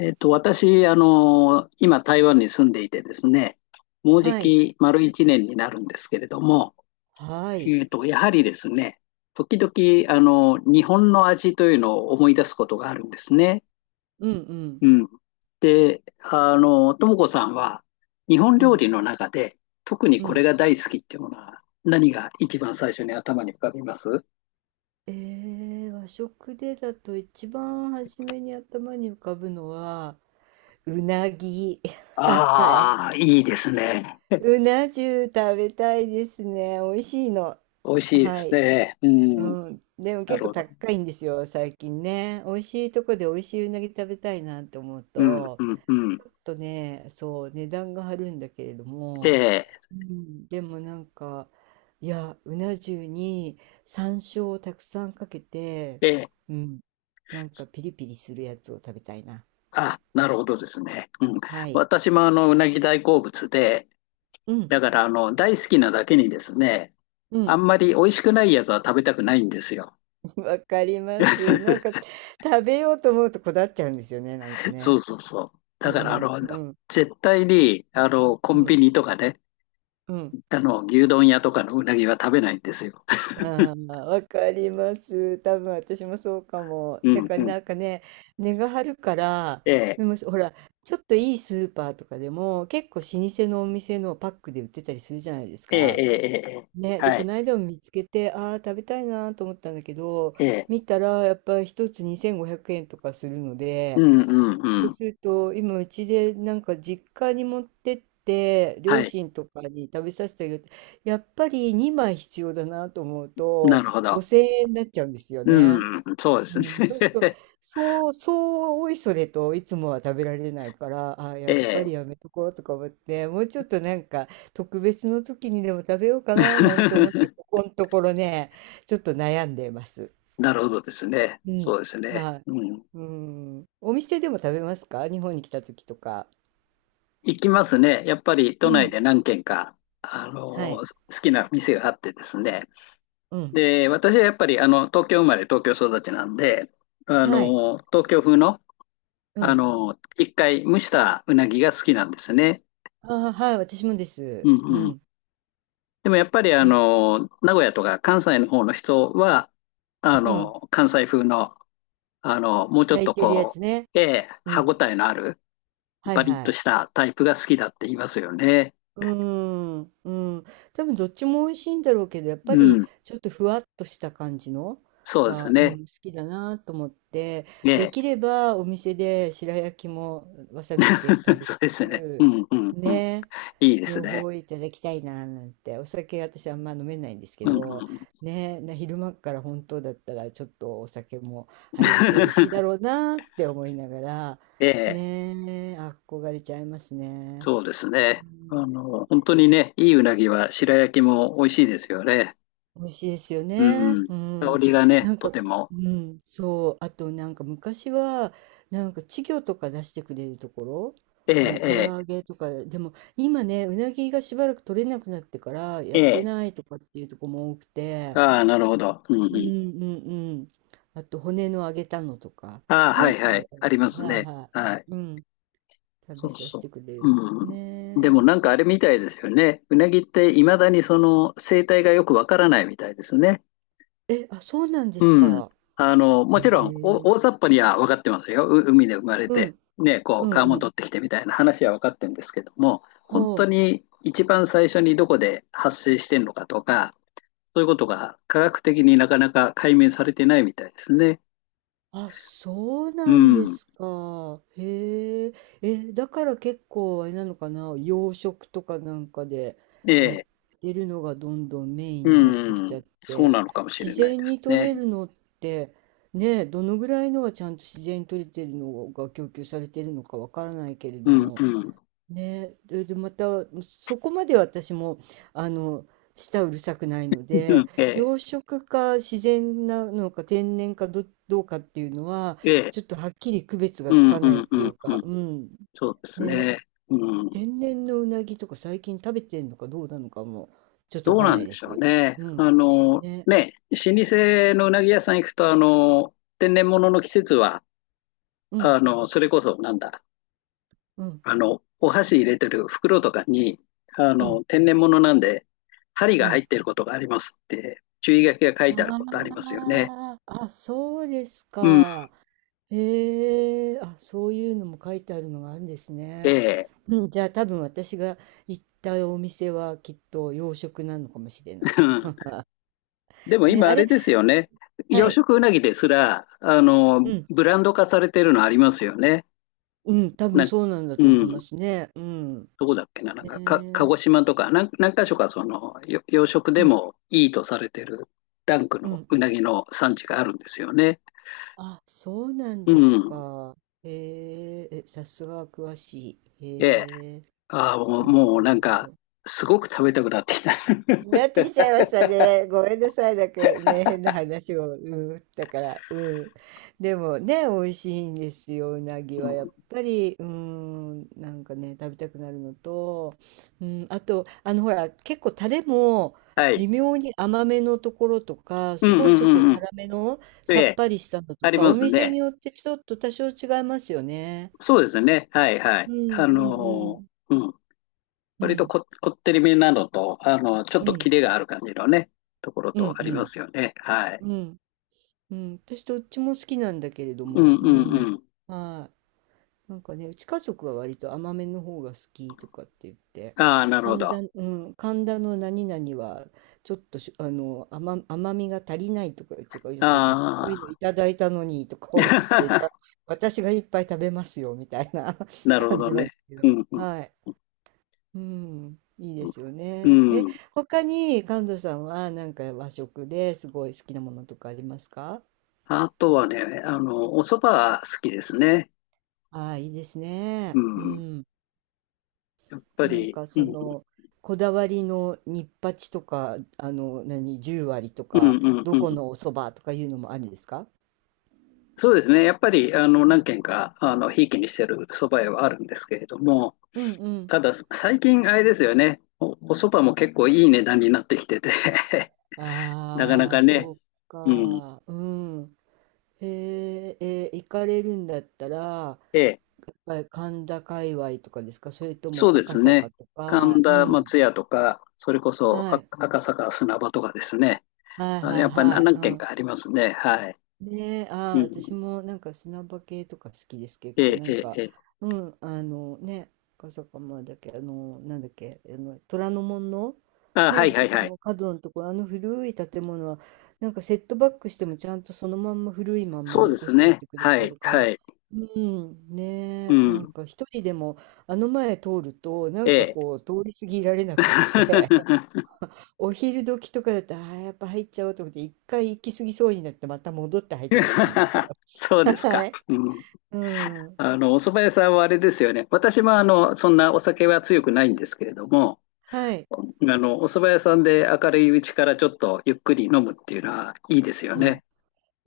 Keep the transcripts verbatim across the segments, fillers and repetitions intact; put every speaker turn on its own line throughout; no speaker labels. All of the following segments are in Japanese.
えっと、私、あの、今、台湾に住んでいてですね、もうじ
はい。
き丸一年になるんですけれども、
はい。
えっと、やはりですね、時々、あの、日本の味というのを思い出すことがあるんですね。
うんうん
うん。で、あの、ともこさんは、日本
う
料
ん
理の中で、特に
う
これ
ん。
が大好きっていうものは、何が一番最初に頭に浮かびます？
えー、和食でだと一番初めに頭に浮かぶのは、うなぎ。はい。
ああー、いいですね。
うな重食べたいですね。美味しいの。
美味しいで
は
す
い。
ね。う
う
ん。
ん。でも
な
結
る
構
ほど。
高いんですよ、最近ね。美味しいとこで美味しいうなぎ食べたいなって思う
うん、
と、
うん、うん。
ちょっとね、そう、値段が張るんだけれど
え
も、
え
うん、でもなんか、いや、うな重に山椒をたくさんかけて、
えー
うん、なんかピリピリするやつを食べたいな。
あ、なるほどですね。うん。
はい。
私もあの、うなぎ大好物で、
うん、
だからあの、大好きなだけにですね、
う
あ
ん、
んまり美味しくないやつは食べたくないんですよ。
わかります。なんか 食べようと思うとこだわっちゃうんですよね、なんか
そう
ね。
そうそう。
う
だからあの、
ん、うん、
絶対に、あの、コ
う
ン
ん、
ビニとかね、
うん。
あの、牛丼屋とかのうなぎは食べないんですよ。
ああ、わかります。多分私もそうかも。
う
だ
ん
から
うん。
なんかね、値が張るから、
ええ、
でもほら、ちょっといいスーパーとかでも結構老舗のお店のパックで売ってたりするじゃないです
ええ、
か。
ええ、え
ね、
え、
で、
は
こ
い。
の間も見つけて、ああ、食べたいなと思ったんだけど、
ええ、
見たらやっぱり一つにせんごひゃくえんとかするの
う
で、
んうんう
そう
ん。
すると、今うちでなんか実家に持ってって、
は
両
い。
親とかに食べさせてあげる。やっぱりにまい必要だなと思う
な
と、
るほど。
ごせんえんになっちゃうんですよね。
うん、そうで
う
すね。
ん、そうすると、そう、そう、おいそれといつもは食べられないから、あ、
え
やっぱ
え。
りやめとこうとか思って、もうちょっとなんか特別の時にでも食べようかななんて思って、こ このところね、ちょっと悩んでます。
なるほどですね。
うん。
そうですね。
はい。
うん。
うん。お店でも食べますか？日本に来た時とか。
行きますね。やっぱり都
う
内
ん。
で何軒か、あ
は
の、
い。
好きな店があってですね。
うん。
で、私はやっぱり、あの、東京生まれ、東京育ちなんで、あ
はい。
の、東京風の、
う
あ
ん。
の、一回蒸したうなぎが好きなんですね。
ああ、はい、私もで
う
す。う
んうん。
ん。
でもやっぱり、あ
うん。
の、名古屋とか関西の方の人は、あ
うん。
の、関西風の、あの、もうちょっ
焼い
と
てるや
こ
つね。
う、ええ、
う
歯ご
ん。
たえのある、
はい
バリッ
は
と
い。
したタイプが好きだって言いますよね。
うーん。うん。多分どっちも美味しいんだろうけど、やっぱ
う
り
ん。
ちょっとふわっとした感じの
そうです
が、うん、
ね。
好きだなと思って、で
ね
きればお店で白焼きもわ
え。
さびつけて 食
そうです
べ
ね。う
る
んうんうん。
ね、
いいです
両
ね。
方いただきたいななんて、お酒私あんま飲めないんですけ
うんう
ど
ん。
ね、な昼間から本当だったらちょっとお酒も入ると美味しいだろ うなって思いながら、
ええ。
ね、憧れちゃいますね。
そうです
う
ね。あ
ん、
の、本当にね、いいうなぎは白焼きも美味しいですよね。
美味しいですよね。
うん。
う
香
ん。
りがね、
なん
と
か、
ても。
うん、そう。あと、なんか昔は、なんか稚魚とか出してくれるところ、
え
もう唐揚
え、
げとか、でも今ね、うなぎがしばらく取れなくなってから
え
や
え、
っ
え
て
え。
ないとかっていうとこも多くて、
ああ、なるほど。うん
う
うん。
んうんうん。あと、骨の揚げたのとか、
ああ、はい
ね。あ、
はい。あります
はい
ね。
は
はい。
い。うん。食
そ
べ
う
させ
そ
てくれ
う。
る。
うん。でも
ね
なんかあれみたいですよね。うなぎっていまだにその生態がよくわからないみたいですね。
え。え、あ、そうなんです
うん。
か。
あの、
へ
もちろん、
え。
お大雑把には分かってますよ。う海で生まれ
う
て、
ん、
ね、こ
う
う、
ん
川も
う
取
ん。
ってきてみたいな話は分かってるんですけども、本
は
当
あ。
に一番最初にどこで発生してんのかとか、そういうことが科学的になかなか解明されてないみたいですね。
あ、そう
う
なんで
ん。
すか。へえ。え、だから結構あれなのかな、洋食とかなんかで
え
やっ
え。
てるのがどんどんメインになってき
う
ちゃ
ん。
っ
そう
て、
なのかもしれ
自
ないで
然
す
に取
ね。
れるのって、ね、どのぐらいのはちゃんと自然に取れてるのが供給されてるのかわからないけれ
う
ど
ん、
も、
うん。
ね、で、でまたそこまで私も、あの、舌うるさくないの
う
で、
ん、ええ。
養殖か自然なのか天然かど、どうかっていうのは
ええ、
ちょっとはっきり区別
う
がつ
ん
か
う
ないっ
んう
てい
ん
う
う
か、
ん、
うん、
そうです
ね、
ね。うん、
天然のうなぎとか最近食べてんのかどうなのかもちょっとわ
どう
かん
な
な
ん
い
で
で
しょう
す。
ね。
うん、
あの、
ね、
ね、老舗のうなぎ屋さん行くと、あの、天然物の季節は、
うん、
あの、それこそ、なんだ、
うん、
あの、お箸入れてる袋とかに、あ
うん、
の、天然物なんで、針
う
が入
ん。
ってることがありますって、注意書きが書いてあることありますよね。
あああ、そうです
うん、
か。へえ、あ、そういうのも書いてあるのがあるんです
え
ね。
え。
うん、じゃあ多分私が行ったお店はきっと洋食なのかもしれない。
うん。でも
ね、
今
あ
あれ
れ、
ですよね。
は
養
い。
殖うなぎですら、あの、
うん、
ブランド化されてるのありますよね。
うん、多分
な、
そうなんだ
う
と思い
ん、
ますね。うん。
どこだっけな、なん
ね
か、か、鹿
え、
児島とか、なん、何か所かその、よ養殖
う
で
ん、
もいいとされてるランク
う
の
ん、
う
う
な
ん。
ぎの産地があるんですよね。
あ、そうなん
う
です
ん。
か。へえ、え、さすが詳しい。
ええ。
へえ、
ああ、もう、
なるほ
も
ど、
うな
な
ん
るほ
か、
ど。
すごく食べたくなってきた。
なってきちゃ いましたね。ごめんなさい。なんかね、変な話を。うん。だから、うん。でもね、美味しいんですよ。うなぎ
う
は
ん、
やっぱり、うん。なんかね、食べたくなるのと、うん。あと、あの、ほら、結構タレも
は
微
い。
妙に甘めのところとか、
うん
す
う
ごいち
ん
ょ
う
っと
んうん。
辛めの
え
さっ
え、
ぱりしたのと
あり
か、
ま
お
す
店に
ね。
よってちょっと多少違いますよね。
そうですね。はいは
う
い。
んう
あの
ん
ー、うん。
うん。う
割と
ん。
こ、こってりめなのと、あの、ちょっ
う
と
ん
キレがある感じのね、ところ
うん
とありますよね。はい。
うん。うん。うん、私どっちも好きなんだけれど
うん
も、
うん
うん、
うん。
はい、なんかね、うち家族は割と甘めの方が好きとかって言って、
ああ、なるほ
神
ど。あ
田、うん、神田の何々はちょっとし、あの、甘、甘みが足りないとか言ってるから、いや、ちょっと高
あ、
いのいただいたのにとか思って、じゃあ 私がいっぱい食べますよみたいな
なるほ
感
ど
じなんで
ね。
すけ
うん、
ど、
う
はい、うん、いいで
ん。
すよ
う
ね。え、
ん。
他に神田さんはなんか和食ですごい好きなものとかありますか？
あとはね、あの、お蕎麦は好きですね。
ああ、いいです
う
ね。う
ん。
ん。
やっぱ
なん
り、
か
う
そ
ん、
の、こだわりのニッパチとか、あの、何、十割と
うん、
か、
うん、
ど
う
こ
ん。
のお蕎麦とかいうのもあるんですか？
そうですね。やっぱり、あの、
うん。
何軒か、あの、ひいきにしてる蕎麦屋はあるんですけれども、
うんうん。
ただ、最近、あれですよね。お、お蕎麦も結構いい値段になってきてて なかな
ああ、
かね。
そう
うん。
か。うん。へえ、えー行かれるんだったら、や
ええ、
っぱり神田界隈とかですか、それと
そう
も
で
赤
すね。
坂とか？
神
う
田
ん。
松屋とか、それこそ
は
あ
い。
赤坂砂場とかですね。
はい
あ
はい
やっぱり
はい。
何
う
軒
ん。
かありますね。はい。
ねえ、ああ、
うん。
私もなんか砂場系とか好きです、結
え
構。
え、
な
え
ん
え、
か、
ええ。
うん、あのね、赤坂まだっけ、あの、なんだっけ、あの、虎ノ門の、
あ、は
ね、
い
あ
は
そ
い
こ
はい。
の角のところ、あの古い建物は、なんかセットバックしてもちゃんとそのまんま古いまんま
そうで
残
す
しておい
ね。
てくれ
は
て
い、
るか
は
ら、
い。
うん、
う
ねえ、なん
ん。
か一人でもあの前通ると、な
え
んか
え。
こう、通り過ぎられなくって、 お昼時とかだとああ、やっぱ入っちゃおうと思って、一回行き過ぎそうになって、また戻って入ったことありますけど。
そうです
は
か。
い。
うん。
うん。
あの、お蕎麦屋さんはあれですよね。私もあの、そんなお酒は強くないんですけれども、
はい。
あの、お蕎麦屋さんで明るいうちからちょっとゆっくり飲むっていうのはいいですよ
うん。
ね。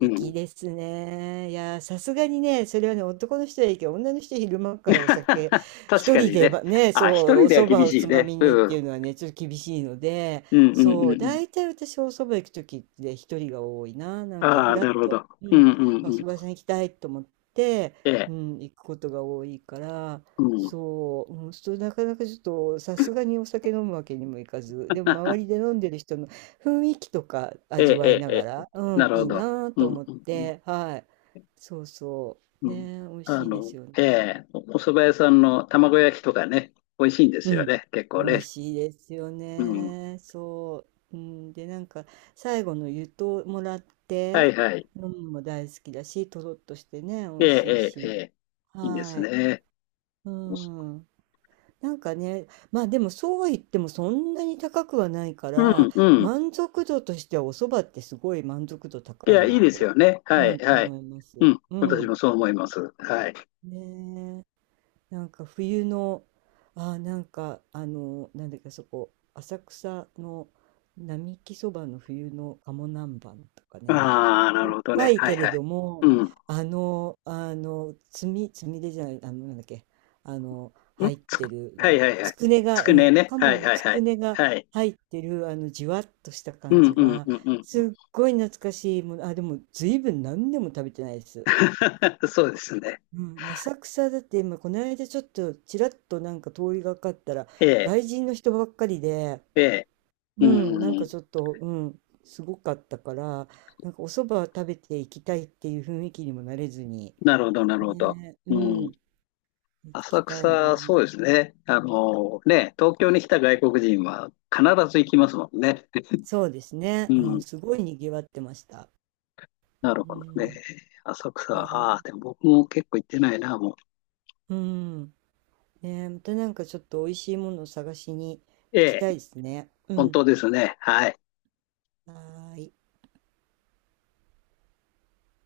うん。
ですね。いやー、さすがにね、それはね、男の人はいいけど、女の人は昼間からお酒、
確
一
か
人
に
で
ね。
ばね、
あ、
そ
一
う、お
人では
蕎麦
厳
を
し
つ
い
ま
ね。
みにっ
う
てい
ん。
うのはね、ちょっと厳しいので、
うんうんうん
そ
う
う、
ん。
大体私お蕎麦行く時ってね一人が多いな、なんかふ
ああ、
らっ
なるほ
と、
ど。
う
う
ん、
んう
あ、
ん
お
う
蕎
ん。
麦屋さん行きたいと思って、
え
う
え。
ん、行くことが多いから、
うん。
そう、うん、そうなかなかちょっと、さすがにお酒飲むわけにもいかず、でも周 りで飲んでる人雰囲気とか
ええ
味わい
え
な
え。
が
ええ、
ら、う
な
ん、
る
い
ほ
い
ど。
な
う
と
ん
思っ
うんうん
て、はい。そうそう。
うん。
ね、美味
あ
しいで
の、
すよ
え
ね。
え、おお蕎麦屋さんの卵焼きとかね、美味しいんで
う
すよ
ん。
ね。結
美
構ね。
味しいですよ
うん。
ね。そう。うん、で、なんか、最後の湯ともらっ
は
て、
いはい。
飲むのも大好きだし、とろっとしてね、美
え
味しい
ええええ
し。
え。いいです
はい。
ね。
う
おそ
ん。なんかね、まあでもそうは言ってもそんなに高くはないか
う、
ら、
んうん。
満足度としてはお蕎麦ってすごい満足度
い
高い
や、いい
な
です
と、
よね。
う
はい
ん、
はい。
思いま
う
す。
ん。
う
私
ん。
もそう思います。はい。
ねえ、なんか冬の、あー、なんかあのなんだっけ、そこ浅草の並木そばの冬の鴨南蛮とかね、
ああ、な
しょっ
るほど
ぱ
ね。
い
はい
けれ
はい。
ども、
うん。
あのあのつみつみれじゃない、あのなんだっけ、あの
ん
入っ
つ
て
く、
る
はい
ね、
はいは
つ
い。
くね
つ
が、う
く
ん、
ねね。は
鴨
い
の
はい
つ
は
く
い。
ねが
はい。
入ってるあのじわっとした
う
感
ん
じ
うん
が
うんうん
す
うん。
っごい懐かしいもの、あ、でも随分何年も食べてないです。
そうですね。
うん、浅草だって今この間ちょっとちらっとなんか通りがかったら
ええ、
外人の人ばっかりで、
ええ。
う
う
ん、なんか
ん。
ちょっと、うん、すごかったから、なんかお蕎麦食べていきたいっていう雰囲気にもなれずに、
なるほど、なるほど。
ね、う
う
ん、
ん。
行き
浅
たいな。
草、そうですね。あの、ね、東京に来た外国人は必ず行きますもんね。
そうですね、
う
うん、
ん。
すごいにぎわってました。
なる
う
ほどね。
ん、
浅草、ああ、
ね、
でも僕も結構行ってないな、もう。
うん、ね、またなんかちょっと美味しいものを探しに行
え
き
え、
たいですね。う
本
ん、
当ですね。はい。
はーい。